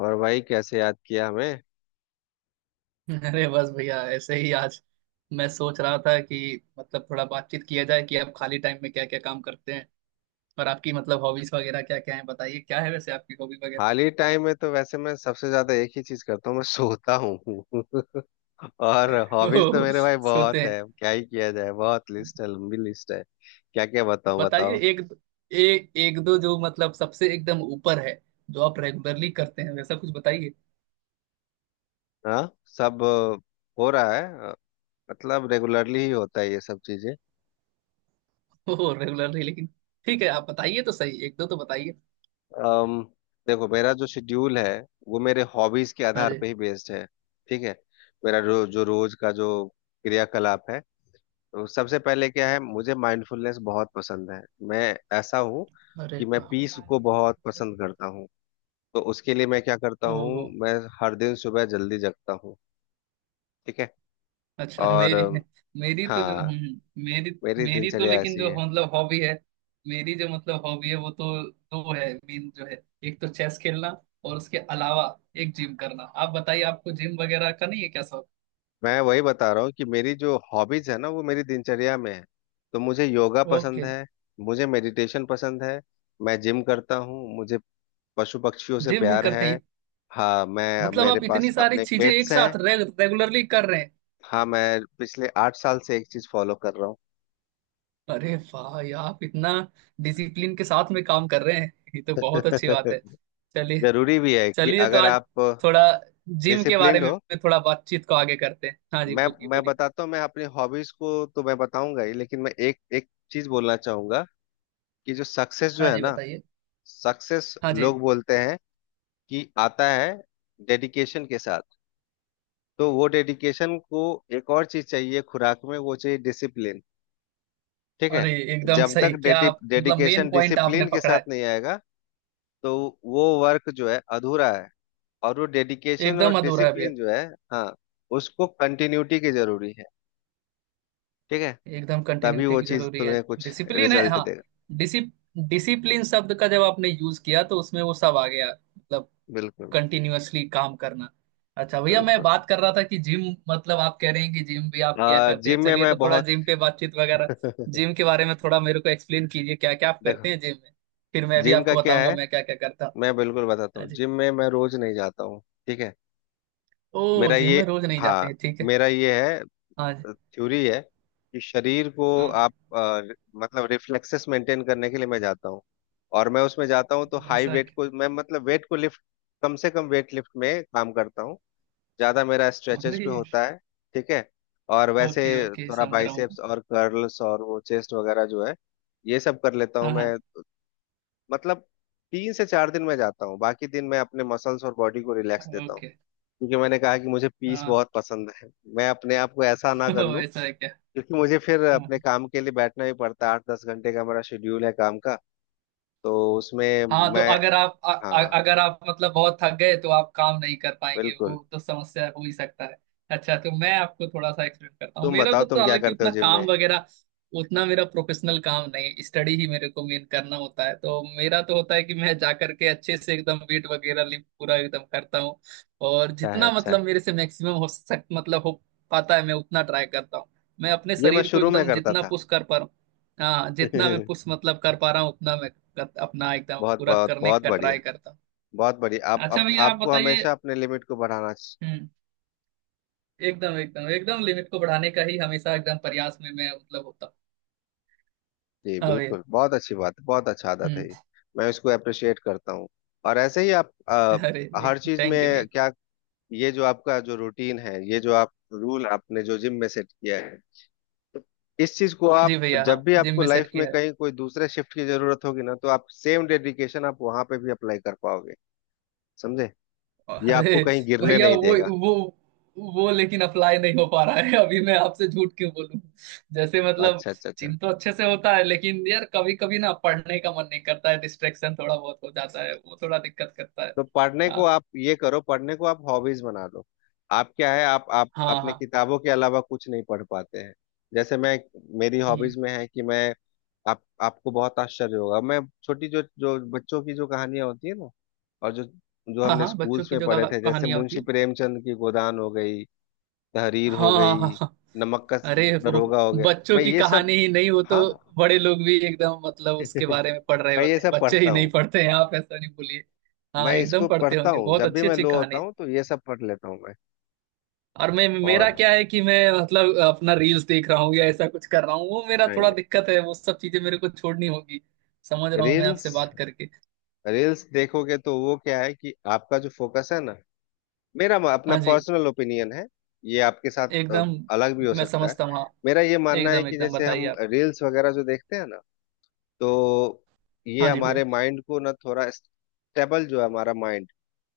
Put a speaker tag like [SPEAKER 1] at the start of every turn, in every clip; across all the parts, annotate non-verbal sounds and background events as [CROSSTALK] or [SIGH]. [SPEAKER 1] और भाई कैसे याद किया हमें।
[SPEAKER 2] अरे बस भैया ऐसे ही आज मैं सोच रहा था कि मतलब थोड़ा बातचीत किया जाए कि आप खाली टाइम में क्या क्या काम करते हैं। और आपकी मतलब हॉबीज वगैरह क्या क्या है, बताइए क्या है वैसे आपकी हॉबी वगैरह।
[SPEAKER 1] खाली टाइम में तो वैसे मैं सबसे ज्यादा एक ही चीज करता हूँ, मैं सोता हूँ। [LAUGHS] और
[SPEAKER 2] [LAUGHS]
[SPEAKER 1] हॉबीज तो
[SPEAKER 2] ओह,
[SPEAKER 1] मेरे भाई
[SPEAKER 2] सोते
[SPEAKER 1] बहुत
[SPEAKER 2] हैं।
[SPEAKER 1] है, क्या ही किया जाए, बहुत लिस्ट है, लंबी लिस्ट है। क्या क्या बताऊँ
[SPEAKER 2] बताइए
[SPEAKER 1] बताओ।
[SPEAKER 2] एक। एक दो जो मतलब सबसे एकदम ऊपर है, जो आप रेगुलरली करते हैं वैसा कुछ बताइए।
[SPEAKER 1] हाँ। सब हो रहा है। अ, मतलब रेगुलरली ही होता है ये सब चीजें।
[SPEAKER 2] ओह रेगुलरली, लेकिन ठीक है आप बताइए तो सही, एक दो तो बताइए।
[SPEAKER 1] अम, देखो मेरा जो शेड्यूल है वो मेरे हॉबीज के
[SPEAKER 2] हाँ
[SPEAKER 1] आधार
[SPEAKER 2] जी।
[SPEAKER 1] पे ही बेस्ड है। ठीक है। मेरा जो जो रोज का जो क्रियाकलाप है, तो सबसे पहले क्या है, मुझे माइंडफुलनेस बहुत पसंद है। मैं ऐसा हूँ
[SPEAKER 2] अरे
[SPEAKER 1] कि मैं
[SPEAKER 2] वाह।
[SPEAKER 1] पीस को बहुत पसंद करता हूँ। तो उसके लिए मैं क्या करता हूँ,
[SPEAKER 2] ओह।
[SPEAKER 1] मैं हर दिन सुबह जल्दी जगता हूँ। ठीक है।
[SPEAKER 2] अच्छा
[SPEAKER 1] और
[SPEAKER 2] मेरी। मेरी तो जो
[SPEAKER 1] हाँ
[SPEAKER 2] हम्म, मेरी
[SPEAKER 1] मेरी
[SPEAKER 2] मेरी तो
[SPEAKER 1] दिनचर्या
[SPEAKER 2] लेकिन
[SPEAKER 1] ऐसी
[SPEAKER 2] जो
[SPEAKER 1] है।
[SPEAKER 2] मतलब हॉबी है, मेरी जो मतलब हॉबी है वो तो दो है मेन जो है। एक तो चेस खेलना, और उसके अलावा एक जिम करना। आप बताइए, आपको जिम वगैरह का नहीं है क्या शौक?
[SPEAKER 1] मैं वही बता रहा हूँ कि मेरी जो हॉबीज है ना वो मेरी दिनचर्या में है। तो मुझे योगा पसंद
[SPEAKER 2] ओके।
[SPEAKER 1] है, मुझे मेडिटेशन पसंद है, मैं जिम करता हूँ, मुझे पशु पक्षियों से
[SPEAKER 2] जिम भी
[SPEAKER 1] प्यार
[SPEAKER 2] करते
[SPEAKER 1] है।
[SPEAKER 2] हैं?
[SPEAKER 1] हाँ मैं,
[SPEAKER 2] मतलब
[SPEAKER 1] मेरे
[SPEAKER 2] आप
[SPEAKER 1] पास
[SPEAKER 2] इतनी सारी
[SPEAKER 1] अपने
[SPEAKER 2] चीजें एक
[SPEAKER 1] पेट्स हैं।
[SPEAKER 2] साथ रेगुलरली कर रहे हैं?
[SPEAKER 1] हाँ मैं पिछले 8 साल से एक चीज फॉलो कर रहा हूँ।
[SPEAKER 2] अरे वाह, ये आप इतना डिसिप्लिन के साथ में काम कर रहे हैं, ये तो बहुत अच्छी बात है।
[SPEAKER 1] [LAUGHS]
[SPEAKER 2] चलिए।
[SPEAKER 1] जरूरी भी है कि
[SPEAKER 2] चलिए तो
[SPEAKER 1] अगर
[SPEAKER 2] आज
[SPEAKER 1] आप
[SPEAKER 2] थोड़ा जिम के बारे
[SPEAKER 1] डिसिप्लिन्ड
[SPEAKER 2] में
[SPEAKER 1] हो।
[SPEAKER 2] थोड़ा बातचीत को आगे करते हैं। हाँ जी
[SPEAKER 1] मैं
[SPEAKER 2] पूछिए
[SPEAKER 1] मैं
[SPEAKER 2] बोलिए।
[SPEAKER 1] बताता हूँ, मैं अपनी हॉबीज को तो मैं बताऊंगा ही, लेकिन मैं एक एक चीज बोलना चाहूंगा कि जो सक्सेस जो
[SPEAKER 2] हाँ
[SPEAKER 1] है
[SPEAKER 2] जी
[SPEAKER 1] ना,
[SPEAKER 2] बताइए।
[SPEAKER 1] सक्सेस
[SPEAKER 2] हाँ जी।
[SPEAKER 1] लोग बोलते हैं कि आता है डेडिकेशन के साथ। तो वो डेडिकेशन को एक और चीज चाहिए खुराक में, वो चाहिए डिसिप्लिन। ठीक है।
[SPEAKER 2] अरे एकदम
[SPEAKER 1] जब तक
[SPEAKER 2] सही, क्या आप मतलब मेन
[SPEAKER 1] डेडिकेशन
[SPEAKER 2] पॉइंट आपने
[SPEAKER 1] डिसिप्लिन के
[SPEAKER 2] पकड़ा
[SPEAKER 1] साथ
[SPEAKER 2] है।
[SPEAKER 1] नहीं आएगा तो वो वर्क जो है अधूरा है। और वो डेडिकेशन और
[SPEAKER 2] एकदम अधूरा है भैया।
[SPEAKER 1] डिसिप्लिन जो है, हाँ, उसको कंटिन्यूटी की जरूरी है। ठीक है।
[SPEAKER 2] एकदम
[SPEAKER 1] तभी
[SPEAKER 2] कंटिन्यूटी
[SPEAKER 1] वो
[SPEAKER 2] की
[SPEAKER 1] चीज
[SPEAKER 2] जरूरी है।
[SPEAKER 1] तुम्हें कुछ
[SPEAKER 2] डिसिप्लिन है
[SPEAKER 1] रिजल्ट
[SPEAKER 2] हाँ।
[SPEAKER 1] देगा।
[SPEAKER 2] डिसिप डिसिप्लिन शब्द का जब आपने यूज किया तो उसमें वो सब आ गया, मतलब
[SPEAKER 1] बिल्कुल।
[SPEAKER 2] कंटिन्यूअसली काम करना। अच्छा भैया, मैं
[SPEAKER 1] बिल्कुल।
[SPEAKER 2] बात कर रहा था कि जिम, मतलब आप कह रहे हैं कि जिम भी आप किया करते हैं,
[SPEAKER 1] जिम में
[SPEAKER 2] चलिए
[SPEAKER 1] मैं
[SPEAKER 2] तो थोड़ा
[SPEAKER 1] बहुत,
[SPEAKER 2] जिम पे बातचीत
[SPEAKER 1] [LAUGHS]
[SPEAKER 2] वगैरह।
[SPEAKER 1] देखो
[SPEAKER 2] जिम के बारे में थोड़ा मेरे को एक्सप्लेन कीजिए, क्या क्या आप करते हैं जिम में, फिर मैं भी
[SPEAKER 1] जिम का
[SPEAKER 2] आपको
[SPEAKER 1] क्या
[SPEAKER 2] बताऊंगा
[SPEAKER 1] है,
[SPEAKER 2] मैं क्या क्या करता हूँ।
[SPEAKER 1] मैं बिल्कुल बताता
[SPEAKER 2] हाँ
[SPEAKER 1] हूँ,
[SPEAKER 2] जी।
[SPEAKER 1] जिम में मैं रोज नहीं जाता हूँ। ठीक है।
[SPEAKER 2] ओ
[SPEAKER 1] मेरा
[SPEAKER 2] जिम
[SPEAKER 1] ये,
[SPEAKER 2] में रोज नहीं जाते
[SPEAKER 1] हाँ,
[SPEAKER 2] हैं, ठीक है।
[SPEAKER 1] मेरा ये है
[SPEAKER 2] हाँ जी।
[SPEAKER 1] थ्योरी है कि शरीर को
[SPEAKER 2] हाँ।
[SPEAKER 1] आप, मतलब रिफ्लेक्सेस मेंटेन करने के लिए मैं जाता हूँ। और मैं उसमें जाता हूँ तो
[SPEAKER 2] ओ,
[SPEAKER 1] हाई
[SPEAKER 2] ऐसा है
[SPEAKER 1] वेट
[SPEAKER 2] क्या?
[SPEAKER 1] को मैं, मतलब वेट को लिफ्ट, कम से कम वेट लिफ्ट में काम करता हूँ। ज्यादा मेरा स्ट्रेचेज
[SPEAKER 2] अरे।
[SPEAKER 1] भी होता है। ठीक है। और वैसे
[SPEAKER 2] ओके ओके,
[SPEAKER 1] थोड़ा
[SPEAKER 2] समझ रहा हूँ मैं।
[SPEAKER 1] बाइसेप्स और कर्ल्स और वो चेस्ट वगैरह जो है, ये सब कर लेता हूँ
[SPEAKER 2] हाँ।
[SPEAKER 1] मैं। मतलब 3 से 4 दिन मैं जाता हूँ, बाकी दिन मैं अपने मसल्स और बॉडी को
[SPEAKER 2] हाँ
[SPEAKER 1] रिलैक्स देता हूँ।
[SPEAKER 2] ओके।
[SPEAKER 1] क्योंकि मैंने कहा कि मुझे पीस
[SPEAKER 2] हाँ।
[SPEAKER 1] बहुत पसंद है, मैं अपने आप को ऐसा
[SPEAKER 2] [LAUGHS]
[SPEAKER 1] ना कर
[SPEAKER 2] ओ,
[SPEAKER 1] लूँ।
[SPEAKER 2] ऐसा है क्या?
[SPEAKER 1] क्योंकि मुझे फिर अपने
[SPEAKER 2] हाँ।
[SPEAKER 1] काम के लिए बैठना भी पड़ता है, 8-10 घंटे का मेरा शेड्यूल है काम का। तो उसमें
[SPEAKER 2] हाँ तो
[SPEAKER 1] मैं,
[SPEAKER 2] अगर आप
[SPEAKER 1] हाँ
[SPEAKER 2] अगर आप मतलब बहुत थक गए तो आप काम नहीं कर पाएंगे, वो
[SPEAKER 1] बिल्कुल,
[SPEAKER 2] तो समस्या हो ही सकता है। अच्छा तो मैं आपको थोड़ा सा एक्सप्लेन करता हूँ,
[SPEAKER 1] तुम
[SPEAKER 2] मेरा
[SPEAKER 1] बताओ
[SPEAKER 2] को तो
[SPEAKER 1] तुम क्या
[SPEAKER 2] हालांकि
[SPEAKER 1] करते हो
[SPEAKER 2] उतना
[SPEAKER 1] जिम में।
[SPEAKER 2] काम वगैरह, उतना मेरा प्रोफेशनल काम नहीं, स्टडी ही मेरे को मेन करना होता है, तो मेरा तो होता है कि मैं जा करके अच्छे से एकदम वेट वगैरह लिफ्ट पूरा एकदम करता हूँ। और
[SPEAKER 1] अच्छा है
[SPEAKER 2] जितना
[SPEAKER 1] अच्छा है।
[SPEAKER 2] मतलब मेरे से मैक्सिमम हो सक मतलब हो पाता है मैं उतना ट्राई करता हूँ। मैं अपने
[SPEAKER 1] ये मैं
[SPEAKER 2] शरीर को
[SPEAKER 1] शुरू में
[SPEAKER 2] एकदम
[SPEAKER 1] करता
[SPEAKER 2] जितना
[SPEAKER 1] था।
[SPEAKER 2] पुश कर पा रहा हूँ। हाँ जितना मैं
[SPEAKER 1] [LAUGHS]
[SPEAKER 2] पुश मतलब कर पा रहा हूँ उतना मैं अपना एकदम
[SPEAKER 1] बहुत
[SPEAKER 2] पूरा
[SPEAKER 1] बहुत
[SPEAKER 2] करने
[SPEAKER 1] बहुत
[SPEAKER 2] का
[SPEAKER 1] बढ़िया,
[SPEAKER 2] ट्राई करता हूँ।
[SPEAKER 1] बहुत बढ़िया।
[SPEAKER 2] अच्छा
[SPEAKER 1] आप
[SPEAKER 2] भैया आप
[SPEAKER 1] आपको
[SPEAKER 2] बताइए।
[SPEAKER 1] हमेशा अपने लिमिट को बढ़ाना
[SPEAKER 2] हम्म। एकदम एकदम एकदम लिमिट को बढ़ाने का ही हमेशा एकदम प्रयास में मैं मतलब होता
[SPEAKER 1] जी
[SPEAKER 2] हूँ। हाँ भैया।
[SPEAKER 1] बिल्कुल बहुत अच्छी बात है, बहुत अच्छा आदत है
[SPEAKER 2] हम्म।
[SPEAKER 1] ये। मैं इसको अप्रिशिएट करता हूँ। और ऐसे ही आप
[SPEAKER 2] अरे एक
[SPEAKER 1] हर चीज में।
[SPEAKER 2] थैंक यू भैया।
[SPEAKER 1] क्या? ये जो आपका जो रूटीन है, ये जो आप रूल आपने जो जिम में सेट किया है, इस चीज को आप
[SPEAKER 2] जी भैया, हाँ
[SPEAKER 1] जब भी
[SPEAKER 2] जिम
[SPEAKER 1] आपको
[SPEAKER 2] में सेट
[SPEAKER 1] लाइफ में
[SPEAKER 2] किया है।
[SPEAKER 1] कहीं कोई दूसरे शिफ्ट की जरूरत होगी ना, तो आप सेम डेडिकेशन आप वहां पे भी अप्लाई कर पाओगे। समझे? ये
[SPEAKER 2] अरे
[SPEAKER 1] आपको कहीं गिरने
[SPEAKER 2] भैया,
[SPEAKER 1] नहीं देगा।
[SPEAKER 2] वो वो लेकिन अप्लाई नहीं हो पा रहा है, अभी मैं आपसे झूठ क्यों बोलूं। जैसे मतलब
[SPEAKER 1] अच्छा अच्छा अच्छा।
[SPEAKER 2] जिम तो अच्छे से होता है, लेकिन यार कभी कभी ना पढ़ने का मन नहीं करता है, डिस्ट्रेक्शन थोड़ा बहुत हो जाता है, वो थोड़ा दिक्कत करता है।
[SPEAKER 1] तो पढ़ने को
[SPEAKER 2] हाँ
[SPEAKER 1] आप ये करो, पढ़ने को आप हॉबीज बना लो। आप क्या है, आप
[SPEAKER 2] हाँ।
[SPEAKER 1] अपने
[SPEAKER 2] हाँ
[SPEAKER 1] किताबों के अलावा कुछ नहीं पढ़ पाते हैं। जैसे मैं, मेरी हॉबीज में है कि मैं, आप, आपको बहुत आश्चर्य होगा, मैं छोटी जो जो बच्चों की जो कहानियां होती है ना, और जो, जो
[SPEAKER 2] हाँ
[SPEAKER 1] हमने
[SPEAKER 2] हाँ बच्चों
[SPEAKER 1] स्कूल्स
[SPEAKER 2] की
[SPEAKER 1] में
[SPEAKER 2] जो
[SPEAKER 1] पढ़े थे, जैसे
[SPEAKER 2] कहानियां होती
[SPEAKER 1] मुंशी
[SPEAKER 2] है।
[SPEAKER 1] प्रेमचंद की गोदान हो गई, तहरीर
[SPEAKER 2] हाँ
[SPEAKER 1] हो
[SPEAKER 2] हाँ हाँ
[SPEAKER 1] गई,
[SPEAKER 2] हाँ।
[SPEAKER 1] नमक का
[SPEAKER 2] अरे वो
[SPEAKER 1] दरोगा हो गया।
[SPEAKER 2] बच्चों
[SPEAKER 1] मैं
[SPEAKER 2] की
[SPEAKER 1] ये सब,
[SPEAKER 2] कहानी ही नहीं हो तो,
[SPEAKER 1] हाँ,
[SPEAKER 2] बड़े लोग भी एकदम मतलब उसके
[SPEAKER 1] [LAUGHS]
[SPEAKER 2] बारे में पढ़ रहे
[SPEAKER 1] मैं ये
[SPEAKER 2] होते हैं,
[SPEAKER 1] सब
[SPEAKER 2] बच्चे ही
[SPEAKER 1] पढ़ता
[SPEAKER 2] नहीं
[SPEAKER 1] हूँ।
[SPEAKER 2] पढ़ते हैं, आप ऐसा नहीं बोलिए। हाँ
[SPEAKER 1] मैं
[SPEAKER 2] एकदम
[SPEAKER 1] इसको
[SPEAKER 2] पढ़ते
[SPEAKER 1] पढ़ता
[SPEAKER 2] होंगे,
[SPEAKER 1] हूँ,
[SPEAKER 2] बहुत
[SPEAKER 1] जब भी
[SPEAKER 2] अच्छी
[SPEAKER 1] मैं
[SPEAKER 2] अच्छी
[SPEAKER 1] लो
[SPEAKER 2] कहानी
[SPEAKER 1] होता
[SPEAKER 2] है।
[SPEAKER 1] हूँ तो ये सब पढ़ लेता हूँ मैं।
[SPEAKER 2] और मैं मेरा
[SPEAKER 1] और
[SPEAKER 2] क्या है कि मैं मतलब अपना रील्स देख रहा हूँ या ऐसा कुछ कर रहा हूँ, वो मेरा
[SPEAKER 1] नहीं
[SPEAKER 2] थोड़ा
[SPEAKER 1] नहीं।
[SPEAKER 2] दिक्कत है, वो सब चीजें मेरे को छोड़नी होगी। समझ रहा हूँ मैं
[SPEAKER 1] रील्स,
[SPEAKER 2] आपसे बात करके।
[SPEAKER 1] रील्स देखोगे तो वो क्या है कि आपका जो फोकस है ना, मेरा अपना
[SPEAKER 2] हाँ जी।
[SPEAKER 1] पर्सनल ओपिनियन है, ये आपके साथ
[SPEAKER 2] एकदम।
[SPEAKER 1] अलग भी हो
[SPEAKER 2] मैं
[SPEAKER 1] सकता है।
[SPEAKER 2] समझता हूँ हाँ।
[SPEAKER 1] मेरा ये मानना है
[SPEAKER 2] एकदम
[SPEAKER 1] कि
[SPEAKER 2] एकदम
[SPEAKER 1] जैसे
[SPEAKER 2] बताइए
[SPEAKER 1] हम
[SPEAKER 2] आप।
[SPEAKER 1] रील्स वगैरह जो देखते हैं ना, तो ये
[SPEAKER 2] हाँ जी
[SPEAKER 1] हमारे
[SPEAKER 2] भैया।
[SPEAKER 1] माइंड को ना, थोड़ा स्टेबल जो है हमारा माइंड,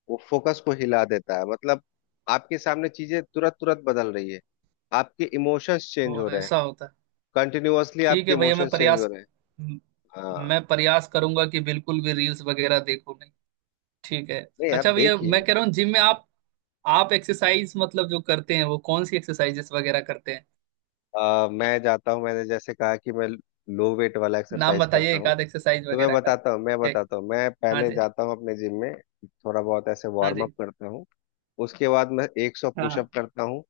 [SPEAKER 1] वो फोकस को हिला देता है। मतलब आपके सामने चीजें तुरंत तुरंत बदल रही है, आपके इमोशंस चेंज हो
[SPEAKER 2] तो
[SPEAKER 1] रहे हैं,
[SPEAKER 2] ऐसा होता है।
[SPEAKER 1] कंटिन्यूअसली
[SPEAKER 2] ठीक
[SPEAKER 1] आपके
[SPEAKER 2] है भैया मैं
[SPEAKER 1] इमोशंस चेंज हो
[SPEAKER 2] प्रयास,
[SPEAKER 1] रहे हैं।
[SPEAKER 2] म-
[SPEAKER 1] हाँ
[SPEAKER 2] मैं प्रयास करूंगा कि बिल्कुल भी रील्स वगैरह देखूं नहीं। ठीक है।
[SPEAKER 1] नहीं आप
[SPEAKER 2] अच्छा भैया मैं
[SPEAKER 1] देखिए।
[SPEAKER 2] कह रहा हूँ जिम में आप एक्सरसाइज मतलब जो करते हैं वो कौन सी एक्सरसाइजेस वगैरह करते हैं?
[SPEAKER 1] मैं जाता हूँ, मैंने जैसे कहा कि मैं लो वेट वाला
[SPEAKER 2] नाम
[SPEAKER 1] एक्सरसाइज
[SPEAKER 2] बताइए,
[SPEAKER 1] करता
[SPEAKER 2] एक
[SPEAKER 1] हूँ।
[SPEAKER 2] आध एक्सरसाइज
[SPEAKER 1] तो मैं
[SPEAKER 2] वगैरह का
[SPEAKER 1] बताता हूँ मैं बताता हूँ मैं
[SPEAKER 2] हाँ
[SPEAKER 1] पहले
[SPEAKER 2] जी।
[SPEAKER 1] जाता हूँ अपने जिम में, थोड़ा बहुत ऐसे
[SPEAKER 2] हाँ
[SPEAKER 1] वार्म अप
[SPEAKER 2] जी।
[SPEAKER 1] करता हूँ। उसके बाद मैं एक सौ
[SPEAKER 2] हाँ
[SPEAKER 1] पुशअप करता हूँ,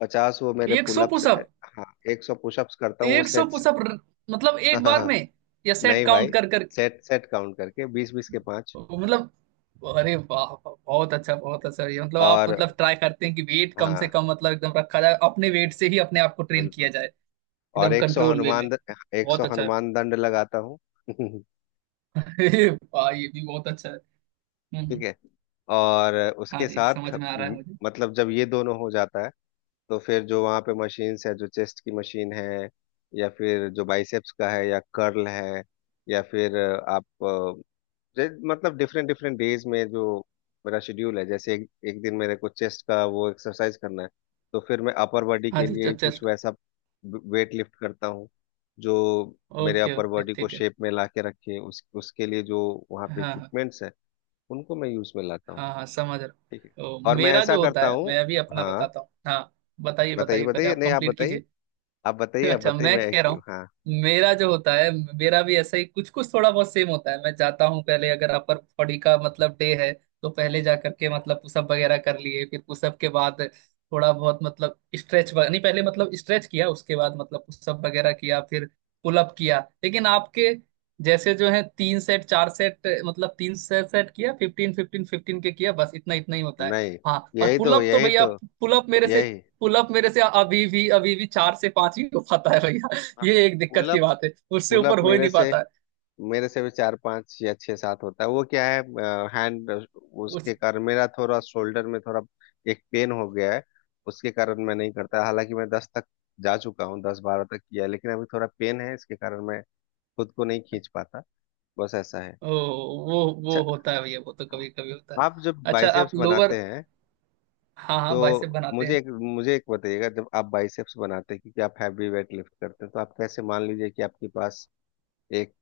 [SPEAKER 1] 50 वो मेरे
[SPEAKER 2] एक सौ
[SPEAKER 1] पुलअप्स।
[SPEAKER 2] पुशअप।
[SPEAKER 1] हाँ 100 पुशअप्स करता हूँ वो
[SPEAKER 2] एक सौ
[SPEAKER 1] सेट्स।
[SPEAKER 2] पुशअप मतलब एक बार
[SPEAKER 1] [LAUGHS]
[SPEAKER 2] में
[SPEAKER 1] नहीं
[SPEAKER 2] या सेट
[SPEAKER 1] भाई,
[SPEAKER 2] काउंट कर कर?
[SPEAKER 1] सेट सेट काउंट करके 20-20 के 5।
[SPEAKER 2] मतलब अरे वाह वाह, बहुत अच्छा बहुत अच्छा, ये मतलब आप
[SPEAKER 1] और
[SPEAKER 2] मतलब ट्राई करते हैं कि वेट कम से
[SPEAKER 1] हाँ
[SPEAKER 2] कम मतलब एकदम रखा जाए, अपने वेट से ही अपने आप को ट्रेन किया
[SPEAKER 1] बिल्कुल।
[SPEAKER 2] जाए,
[SPEAKER 1] और
[SPEAKER 2] एकदम
[SPEAKER 1] एक सौ
[SPEAKER 2] कंट्रोल वे में।
[SPEAKER 1] एक सौ
[SPEAKER 2] बहुत अच्छा है।
[SPEAKER 1] हनुमान दंड लगाता हूँ। [LAUGHS]
[SPEAKER 2] [LAUGHS] अरे वाह, ये भी बहुत अच्छा है। हम्म
[SPEAKER 1] ठीक
[SPEAKER 2] हम्म,
[SPEAKER 1] है। और
[SPEAKER 2] हाँ
[SPEAKER 1] उसके
[SPEAKER 2] जी
[SPEAKER 1] साथ
[SPEAKER 2] समझ में आ रहा है मुझे।
[SPEAKER 1] मतलब जब ये दोनों हो जाता है, तो फिर जो वहाँ पे मशीन्स है, जो चेस्ट की मशीन है, या फिर जो बाइसेप्स का है या कर्ल है, या फिर आप, मतलब डिफरेंट डिफरेंट डेज में जो मेरा शेड्यूल है। जैसे एक, एक दिन मेरे को चेस्ट का वो एक्सरसाइज करना है तो फिर मैं अपर बॉडी
[SPEAKER 2] हाँ
[SPEAKER 1] के
[SPEAKER 2] जी
[SPEAKER 1] लिए कुछ
[SPEAKER 2] चेस्ट।
[SPEAKER 1] वैसा वेट लिफ्ट करता हूँ, जो मेरे
[SPEAKER 2] ओके
[SPEAKER 1] अपर
[SPEAKER 2] ओके
[SPEAKER 1] बॉडी को
[SPEAKER 2] ठीक है।
[SPEAKER 1] शेप में ला के रखे, उस उसके लिए जो वहाँ
[SPEAKER 2] हाँ
[SPEAKER 1] पे
[SPEAKER 2] हाँ।
[SPEAKER 1] इक्विपमेंट्स हैं, उनको मैं यूज में लाता हूँ।
[SPEAKER 2] हाँ हाँ समझ रहा हूँ।
[SPEAKER 1] ठीक है।
[SPEAKER 2] तो
[SPEAKER 1] और मैं
[SPEAKER 2] मेरा
[SPEAKER 1] ऐसा
[SPEAKER 2] जो होता
[SPEAKER 1] करता
[SPEAKER 2] है
[SPEAKER 1] हूँ।
[SPEAKER 2] मैं अभी अपना
[SPEAKER 1] हाँ
[SPEAKER 2] बताता हूँ, हाँ बताइए
[SPEAKER 1] बताइए
[SPEAKER 2] बताइए पहले
[SPEAKER 1] बताइए
[SPEAKER 2] आप
[SPEAKER 1] नहीं आप
[SPEAKER 2] कंप्लीट
[SPEAKER 1] बताइए।
[SPEAKER 2] कीजिए।
[SPEAKER 1] आप बताइए
[SPEAKER 2] [LAUGHS]
[SPEAKER 1] आप
[SPEAKER 2] अच्छा
[SPEAKER 1] बताइए
[SPEAKER 2] मैं
[SPEAKER 1] मैं
[SPEAKER 2] कह रहा हूँ,
[SPEAKER 1] हाँ।
[SPEAKER 2] मेरा जो होता है, मेरा भी ऐसा ही कुछ कुछ थोड़ा बहुत सेम होता है। मैं जाता हूँ पहले, अगर अपर बॉडी का मतलब डे है तो पहले जा करके मतलब पुशअप वगैरह कर लिए, फिर पुशअप के बाद थोड़ा बहुत मतलब स्ट्रेच नहीं, पहले मतलब स्ट्रेच किया उसके बाद मतलब पुशअप वगैरह किया, फिर पुलअप किया। लेकिन आपके जैसे जो है तीन सेट चार सेट मतलब तीन सेट सेट किया, फिफ्टीन फिफ्टीन फिफ्टीन के किया, बस इतना इतना ही होता है।
[SPEAKER 1] नहीं
[SPEAKER 2] हाँ और
[SPEAKER 1] यही तो,
[SPEAKER 2] पुलअप तो
[SPEAKER 1] यही
[SPEAKER 2] भैया,
[SPEAKER 1] तो,
[SPEAKER 2] पुलअप मेरे से
[SPEAKER 1] यही।
[SPEAKER 2] पुलअप मेरे से अभी भी चार से पांच ही हो पाता है भैया, ये एक दिक्कत की
[SPEAKER 1] पुलअप,
[SPEAKER 2] बात है। उससे
[SPEAKER 1] पुलअप
[SPEAKER 2] ऊपर हो ही
[SPEAKER 1] मेरे
[SPEAKER 2] नहीं
[SPEAKER 1] से,
[SPEAKER 2] पाता है।
[SPEAKER 1] मेरे से भी 4-5 या 6-7 होता है। वो क्या है, हैंड उसके
[SPEAKER 2] उस
[SPEAKER 1] कारण मेरा थोड़ा शोल्डर में थोड़ा एक पेन हो गया है। उसके कारण मैं नहीं करता, हालांकि मैं 10 तक जा चुका हूँ, 10-12 तक किया है, लेकिन अभी थोड़ा पेन है इसके कारण मैं खुद को नहीं खींच पाता। बस ऐसा है।
[SPEAKER 2] ओ,
[SPEAKER 1] अच्छा।
[SPEAKER 2] वो होता है भैया, वो तो
[SPEAKER 1] हाँ,
[SPEAKER 2] कभी कभी होता है।
[SPEAKER 1] आप जब
[SPEAKER 2] अच्छा आप
[SPEAKER 1] बाइसेप्स
[SPEAKER 2] लोअर,
[SPEAKER 1] बनाते हैं,
[SPEAKER 2] हाँ हाँ बाइसेप
[SPEAKER 1] तो
[SPEAKER 2] बनाते
[SPEAKER 1] मुझे
[SPEAKER 2] हैं।
[SPEAKER 1] एक, मुझे एक बताइएगा, जब आप बाइसेप्स बनाते हैं, क्योंकि आप हैवी वेट लिफ्ट करते हैं तो आप कैसे, मान लीजिए कि आपके पास एक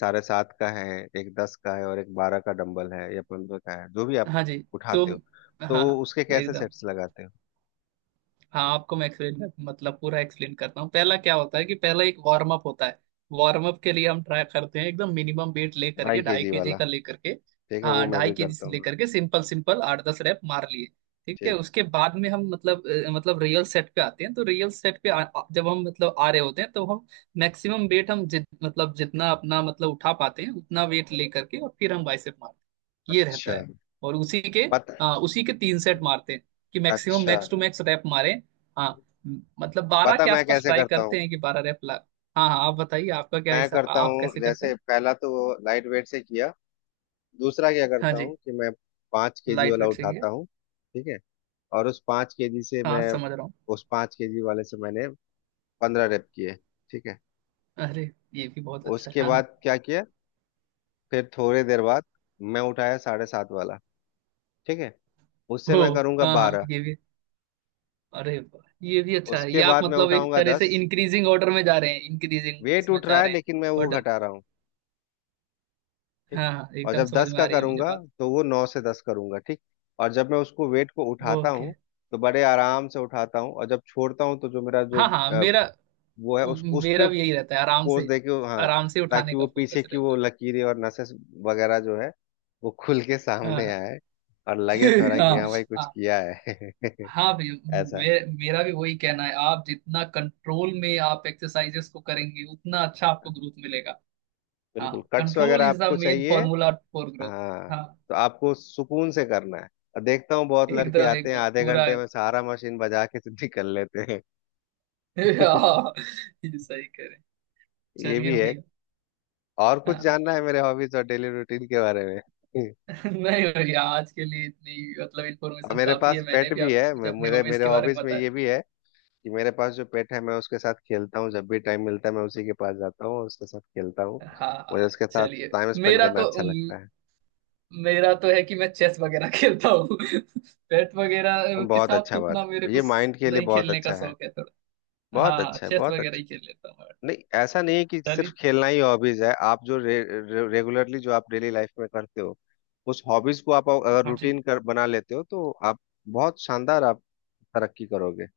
[SPEAKER 1] 7.5 का है, एक 10 का है और एक 12 का डंबल है, या 15 का है जो भी आप
[SPEAKER 2] हाँ जी। तो
[SPEAKER 1] उठाते हो,
[SPEAKER 2] हाँ
[SPEAKER 1] तो
[SPEAKER 2] हाँ,
[SPEAKER 1] उसके कैसे
[SPEAKER 2] एकदम।
[SPEAKER 1] सेट्स लगाते हो।
[SPEAKER 2] हाँ आपको मैं एक्सप्लेन मतलब पूरा एक्सप्लेन करता हूँ। पहला क्या होता है कि पहला एक वार्म अप होता है, वार्म अप के लिए हम ट्राई करते हैं एकदम मिनिमम वेट ले
[SPEAKER 1] ढाई
[SPEAKER 2] करके, ढाई
[SPEAKER 1] केजी
[SPEAKER 2] केजी
[SPEAKER 1] वाला,
[SPEAKER 2] का ले करके।
[SPEAKER 1] ठीक है, वो
[SPEAKER 2] हाँ
[SPEAKER 1] मैं
[SPEAKER 2] ढाई
[SPEAKER 1] भी
[SPEAKER 2] केजी
[SPEAKER 1] करता
[SPEAKER 2] से ले
[SPEAKER 1] हूँ।
[SPEAKER 2] करके सिंपल सिंपल आठ दस रैप मार लिए, ठीक है
[SPEAKER 1] ठीक।
[SPEAKER 2] उसके बाद में हम मतलब मतलब रियल सेट पे आते हैं, तो रियल सेट पे आ, आ- जब हम मतलब आ रहे होते हैं तो हम मैक्सिमम वेट हम जितना अपना मतलब उठा पाते हैं उतना वेट ले करके, और फिर हम बाइसेप मारते हैं, ये रहता
[SPEAKER 1] अच्छा।
[SPEAKER 2] है। और उसी के
[SPEAKER 1] पता,
[SPEAKER 2] उसी के तीन सेट मारते हैं कि मैक्सिमम
[SPEAKER 1] अच्छा
[SPEAKER 2] मैक्स टू मैक्स रैप मारे। हाँ। मतलब बारह
[SPEAKER 1] पता
[SPEAKER 2] के
[SPEAKER 1] मैं
[SPEAKER 2] आसपास
[SPEAKER 1] कैसे
[SPEAKER 2] ट्राई
[SPEAKER 1] करता हूँ।
[SPEAKER 2] करते हैं कि बारह रैप ला। हाँ हाँ आप बताइए आपका क्या
[SPEAKER 1] मैं
[SPEAKER 2] हिसाब,
[SPEAKER 1] करता
[SPEAKER 2] आप
[SPEAKER 1] हूँ
[SPEAKER 2] कैसे करते
[SPEAKER 1] जैसे
[SPEAKER 2] हैं?
[SPEAKER 1] पहला तो लाइट वेट से किया, दूसरा क्या
[SPEAKER 2] हाँ
[SPEAKER 1] करता
[SPEAKER 2] जी।
[SPEAKER 1] हूँ कि मैं 5 kg
[SPEAKER 2] लाइट
[SPEAKER 1] वाला
[SPEAKER 2] वेट से किया।
[SPEAKER 1] उठाता हूँ। ठीक है। और उस 5 kg से
[SPEAKER 2] हाँ
[SPEAKER 1] मैं,
[SPEAKER 2] समझ रहा हूँ।
[SPEAKER 1] उस पाँच केजी वाले से मैंने 15 रेप किए। ठीक है।
[SPEAKER 2] अरे ये भी बहुत अच्छा है
[SPEAKER 1] उसके
[SPEAKER 2] हाँ हाँ।
[SPEAKER 1] बाद क्या किया, फिर थोड़ी देर बाद मैं उठाया 7.5 वाला। ठीक है। उससे
[SPEAKER 2] हो
[SPEAKER 1] मैं करूंगा
[SPEAKER 2] हाँ हाँ
[SPEAKER 1] 12।
[SPEAKER 2] ये भी। अरे वाह, ये भी अच्छा है,
[SPEAKER 1] उसके
[SPEAKER 2] ये आप
[SPEAKER 1] बाद मैं
[SPEAKER 2] मतलब एक
[SPEAKER 1] उठाऊंगा
[SPEAKER 2] तरह से
[SPEAKER 1] 10।
[SPEAKER 2] इंक्रीजिंग ऑर्डर में जा रहे हैं, इंक्रीजिंग
[SPEAKER 1] वेट
[SPEAKER 2] उसमें
[SPEAKER 1] उठ
[SPEAKER 2] जा
[SPEAKER 1] रहा है
[SPEAKER 2] रहे हैं।
[SPEAKER 1] लेकिन मैं वो
[SPEAKER 2] ऑर्डर।
[SPEAKER 1] घटा रहा हूँ। ठीक।
[SPEAKER 2] हाँ हाँ
[SPEAKER 1] और
[SPEAKER 2] एकदम
[SPEAKER 1] जब
[SPEAKER 2] समझ
[SPEAKER 1] 10
[SPEAKER 2] में
[SPEAKER 1] का
[SPEAKER 2] आ रही है मुझे
[SPEAKER 1] करूंगा
[SPEAKER 2] बात।
[SPEAKER 1] तो वो 9 से 10 करूंगा। ठीक। और जब मैं उसको वेट को उठाता हूँ
[SPEAKER 2] ओके।
[SPEAKER 1] तो बड़े आराम से उठाता हूँ, और जब छोड़ता हूँ तो जो मेरा जो,
[SPEAKER 2] हाँ हाँ
[SPEAKER 1] अ,
[SPEAKER 2] मेरा,
[SPEAKER 1] वो है, उस पे
[SPEAKER 2] मेरा भी यही रहता है आराम
[SPEAKER 1] फोर्स
[SPEAKER 2] से,
[SPEAKER 1] दे के, हाँ,
[SPEAKER 2] आराम से उठाने
[SPEAKER 1] ताकि
[SPEAKER 2] का
[SPEAKER 1] वो पीछे
[SPEAKER 2] फोकस
[SPEAKER 1] की वो
[SPEAKER 2] रहता
[SPEAKER 1] लकीरें और नसें वगैरह जो है वो खुल के
[SPEAKER 2] है। हाँ
[SPEAKER 1] सामने
[SPEAKER 2] हाँ।
[SPEAKER 1] आए, और लगे
[SPEAKER 2] [LAUGHS]
[SPEAKER 1] थोड़ा कि हाँ भाई कुछ
[SPEAKER 2] हाँ।
[SPEAKER 1] किया है। [LAUGHS]
[SPEAKER 2] हाँ भैया
[SPEAKER 1] ऐसा।
[SPEAKER 2] मेरा भी वही कहना है, आप जितना कंट्रोल में आप एक्सरसाइजेस को करेंगे उतना अच्छा आपको ग्रोथ मिलेगा। हाँ,
[SPEAKER 1] बिल्कुल, कट्स
[SPEAKER 2] कंट्रोल
[SPEAKER 1] वगैरह
[SPEAKER 2] इज द
[SPEAKER 1] आपको
[SPEAKER 2] मेन
[SPEAKER 1] चाहिए,
[SPEAKER 2] फॉर्मूला फॉर ग्रोथ।
[SPEAKER 1] हाँ।
[SPEAKER 2] हाँ।
[SPEAKER 1] तो आपको सुकून से करना है। और देखता हूँ बहुत लड़के
[SPEAKER 2] एकदम
[SPEAKER 1] आते हैं
[SPEAKER 2] एकदम
[SPEAKER 1] आधे
[SPEAKER 2] पूरा।
[SPEAKER 1] घंटे में सारा मशीन बजा के [LAUGHS] तो निकल लेते हैं।
[SPEAKER 2] [LAUGHS]
[SPEAKER 1] [LAUGHS]
[SPEAKER 2] हाँ, ये सही करें।
[SPEAKER 1] ये
[SPEAKER 2] चलिए
[SPEAKER 1] भी है।
[SPEAKER 2] भैया।
[SPEAKER 1] और कुछ
[SPEAKER 2] हाँ।
[SPEAKER 1] जानना है मेरे हॉबीज और डेली रूटीन के बारे में? [LAUGHS]
[SPEAKER 2] [LAUGHS] नहीं भैया, आज के लिए इतनी मतलब
[SPEAKER 1] और
[SPEAKER 2] इन्फॉर्मेशन
[SPEAKER 1] मेरे
[SPEAKER 2] काफी है,
[SPEAKER 1] पास
[SPEAKER 2] मैंने
[SPEAKER 1] पेट
[SPEAKER 2] भी
[SPEAKER 1] भी
[SPEAKER 2] आपको
[SPEAKER 1] है।
[SPEAKER 2] कुछ अपने
[SPEAKER 1] मेरे
[SPEAKER 2] हॉबीज
[SPEAKER 1] मेरे
[SPEAKER 2] के बारे में
[SPEAKER 1] हॉबीज में
[SPEAKER 2] बताया।
[SPEAKER 1] ये भी है कि मेरे पास जो पेट है मैं उसके साथ खेलता हूँ, जब भी टाइम मिलता है मैं उसी के पास जाता हूँ और उसके साथ खेलता हूँ।
[SPEAKER 2] हाँ
[SPEAKER 1] मुझे
[SPEAKER 2] हाँ,
[SPEAKER 1] उसके साथ
[SPEAKER 2] चलिए।
[SPEAKER 1] टाइम स्पेंड
[SPEAKER 2] मेरा
[SPEAKER 1] करना
[SPEAKER 2] तो,
[SPEAKER 1] अच्छा लगता है।
[SPEAKER 2] मेरा तो है कि मैं चेस वगैरह खेलता हूँ, [LAUGHS] बैट वगैरह के
[SPEAKER 1] बहुत
[SPEAKER 2] साथ
[SPEAKER 1] अच्छा
[SPEAKER 2] तो
[SPEAKER 1] बात
[SPEAKER 2] उतना मेरे
[SPEAKER 1] है,
[SPEAKER 2] को
[SPEAKER 1] ये माइंड के लिए
[SPEAKER 2] नहीं
[SPEAKER 1] बहुत
[SPEAKER 2] खेलने का
[SPEAKER 1] अच्छा है।
[SPEAKER 2] शौक है थोड़ा।
[SPEAKER 1] बहुत
[SPEAKER 2] हाँ
[SPEAKER 1] अच्छा है,
[SPEAKER 2] चेस
[SPEAKER 1] बहुत
[SPEAKER 2] वगैरह
[SPEAKER 1] अच्छा।
[SPEAKER 2] ही खेल लेता हूँ but।
[SPEAKER 1] नहीं ऐसा नहीं है कि सिर्फ
[SPEAKER 2] चलिए।
[SPEAKER 1] खेलना ही हॉबीज है, आप जो रे, रे, रेगुलरली जो आप डेली लाइफ में करते हो, उस हॉबीज को आप अगर
[SPEAKER 2] हाँ जी।
[SPEAKER 1] रूटीन कर बना लेते हो, तो आप बहुत शानदार आप तरक्की करोगे। है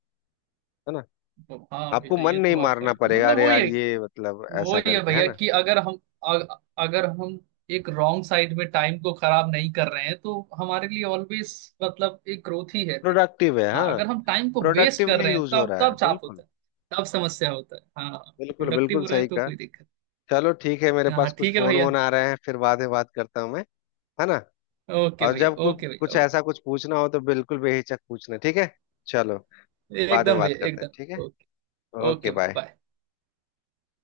[SPEAKER 1] ना?
[SPEAKER 2] तो हाँ भैया,
[SPEAKER 1] आपको मन
[SPEAKER 2] ये
[SPEAKER 1] नहीं
[SPEAKER 2] तो आपका
[SPEAKER 1] मारना
[SPEAKER 2] एकदम
[SPEAKER 1] पड़ेगा,
[SPEAKER 2] मतलब
[SPEAKER 1] अरे
[SPEAKER 2] वही
[SPEAKER 1] यार
[SPEAKER 2] है।
[SPEAKER 1] ये मतलब ऐसा
[SPEAKER 2] वही है
[SPEAKER 1] करके, है
[SPEAKER 2] भैया
[SPEAKER 1] ना।
[SPEAKER 2] कि अगर हम अगर हम एक रॉन्ग साइड में टाइम को खराब नहीं कर रहे हैं तो हमारे लिए ऑलवेज मतलब एक ग्रोथ ही है फिर।
[SPEAKER 1] प्रोडक्टिव है।
[SPEAKER 2] हाँ
[SPEAKER 1] हाँ।
[SPEAKER 2] अगर हम टाइम को वेस्ट कर
[SPEAKER 1] प्रोडक्टिवली
[SPEAKER 2] रहे हैं
[SPEAKER 1] यूज हो
[SPEAKER 2] तब
[SPEAKER 1] रहा है
[SPEAKER 2] तब चाप
[SPEAKER 1] बिल्कुल।
[SPEAKER 2] होता है, तब समस्या होता है। हाँ।
[SPEAKER 1] बिल्कुल
[SPEAKER 2] प्रोडक्टिव
[SPEAKER 1] बिल्कुल
[SPEAKER 2] हो रहा है
[SPEAKER 1] सही
[SPEAKER 2] तो
[SPEAKER 1] कहा।
[SPEAKER 2] कोई दिक्कत।
[SPEAKER 1] चलो ठीक है, मेरे
[SPEAKER 2] हाँ
[SPEAKER 1] पास कुछ
[SPEAKER 2] ठीक है
[SPEAKER 1] फोन
[SPEAKER 2] भैया।
[SPEAKER 1] वोन आ रहे हैं, फिर बाद में बात करता हूँ मैं। है ना?
[SPEAKER 2] ओके
[SPEAKER 1] और
[SPEAKER 2] भैया
[SPEAKER 1] जब कुछ
[SPEAKER 2] ओके
[SPEAKER 1] कुछ
[SPEAKER 2] भैया।
[SPEAKER 1] ऐसा कुछ पूछना हो तो बिल्कुल बेहिचक पूछना, ठीक है? चलो।
[SPEAKER 2] ओके
[SPEAKER 1] बाद में
[SPEAKER 2] एकदम
[SPEAKER 1] बात
[SPEAKER 2] भैया,
[SPEAKER 1] करते हैं, ठीक
[SPEAKER 2] एकदम
[SPEAKER 1] है।
[SPEAKER 2] ओके।
[SPEAKER 1] ओके
[SPEAKER 2] ओके भैया
[SPEAKER 1] बाय।
[SPEAKER 2] बाय।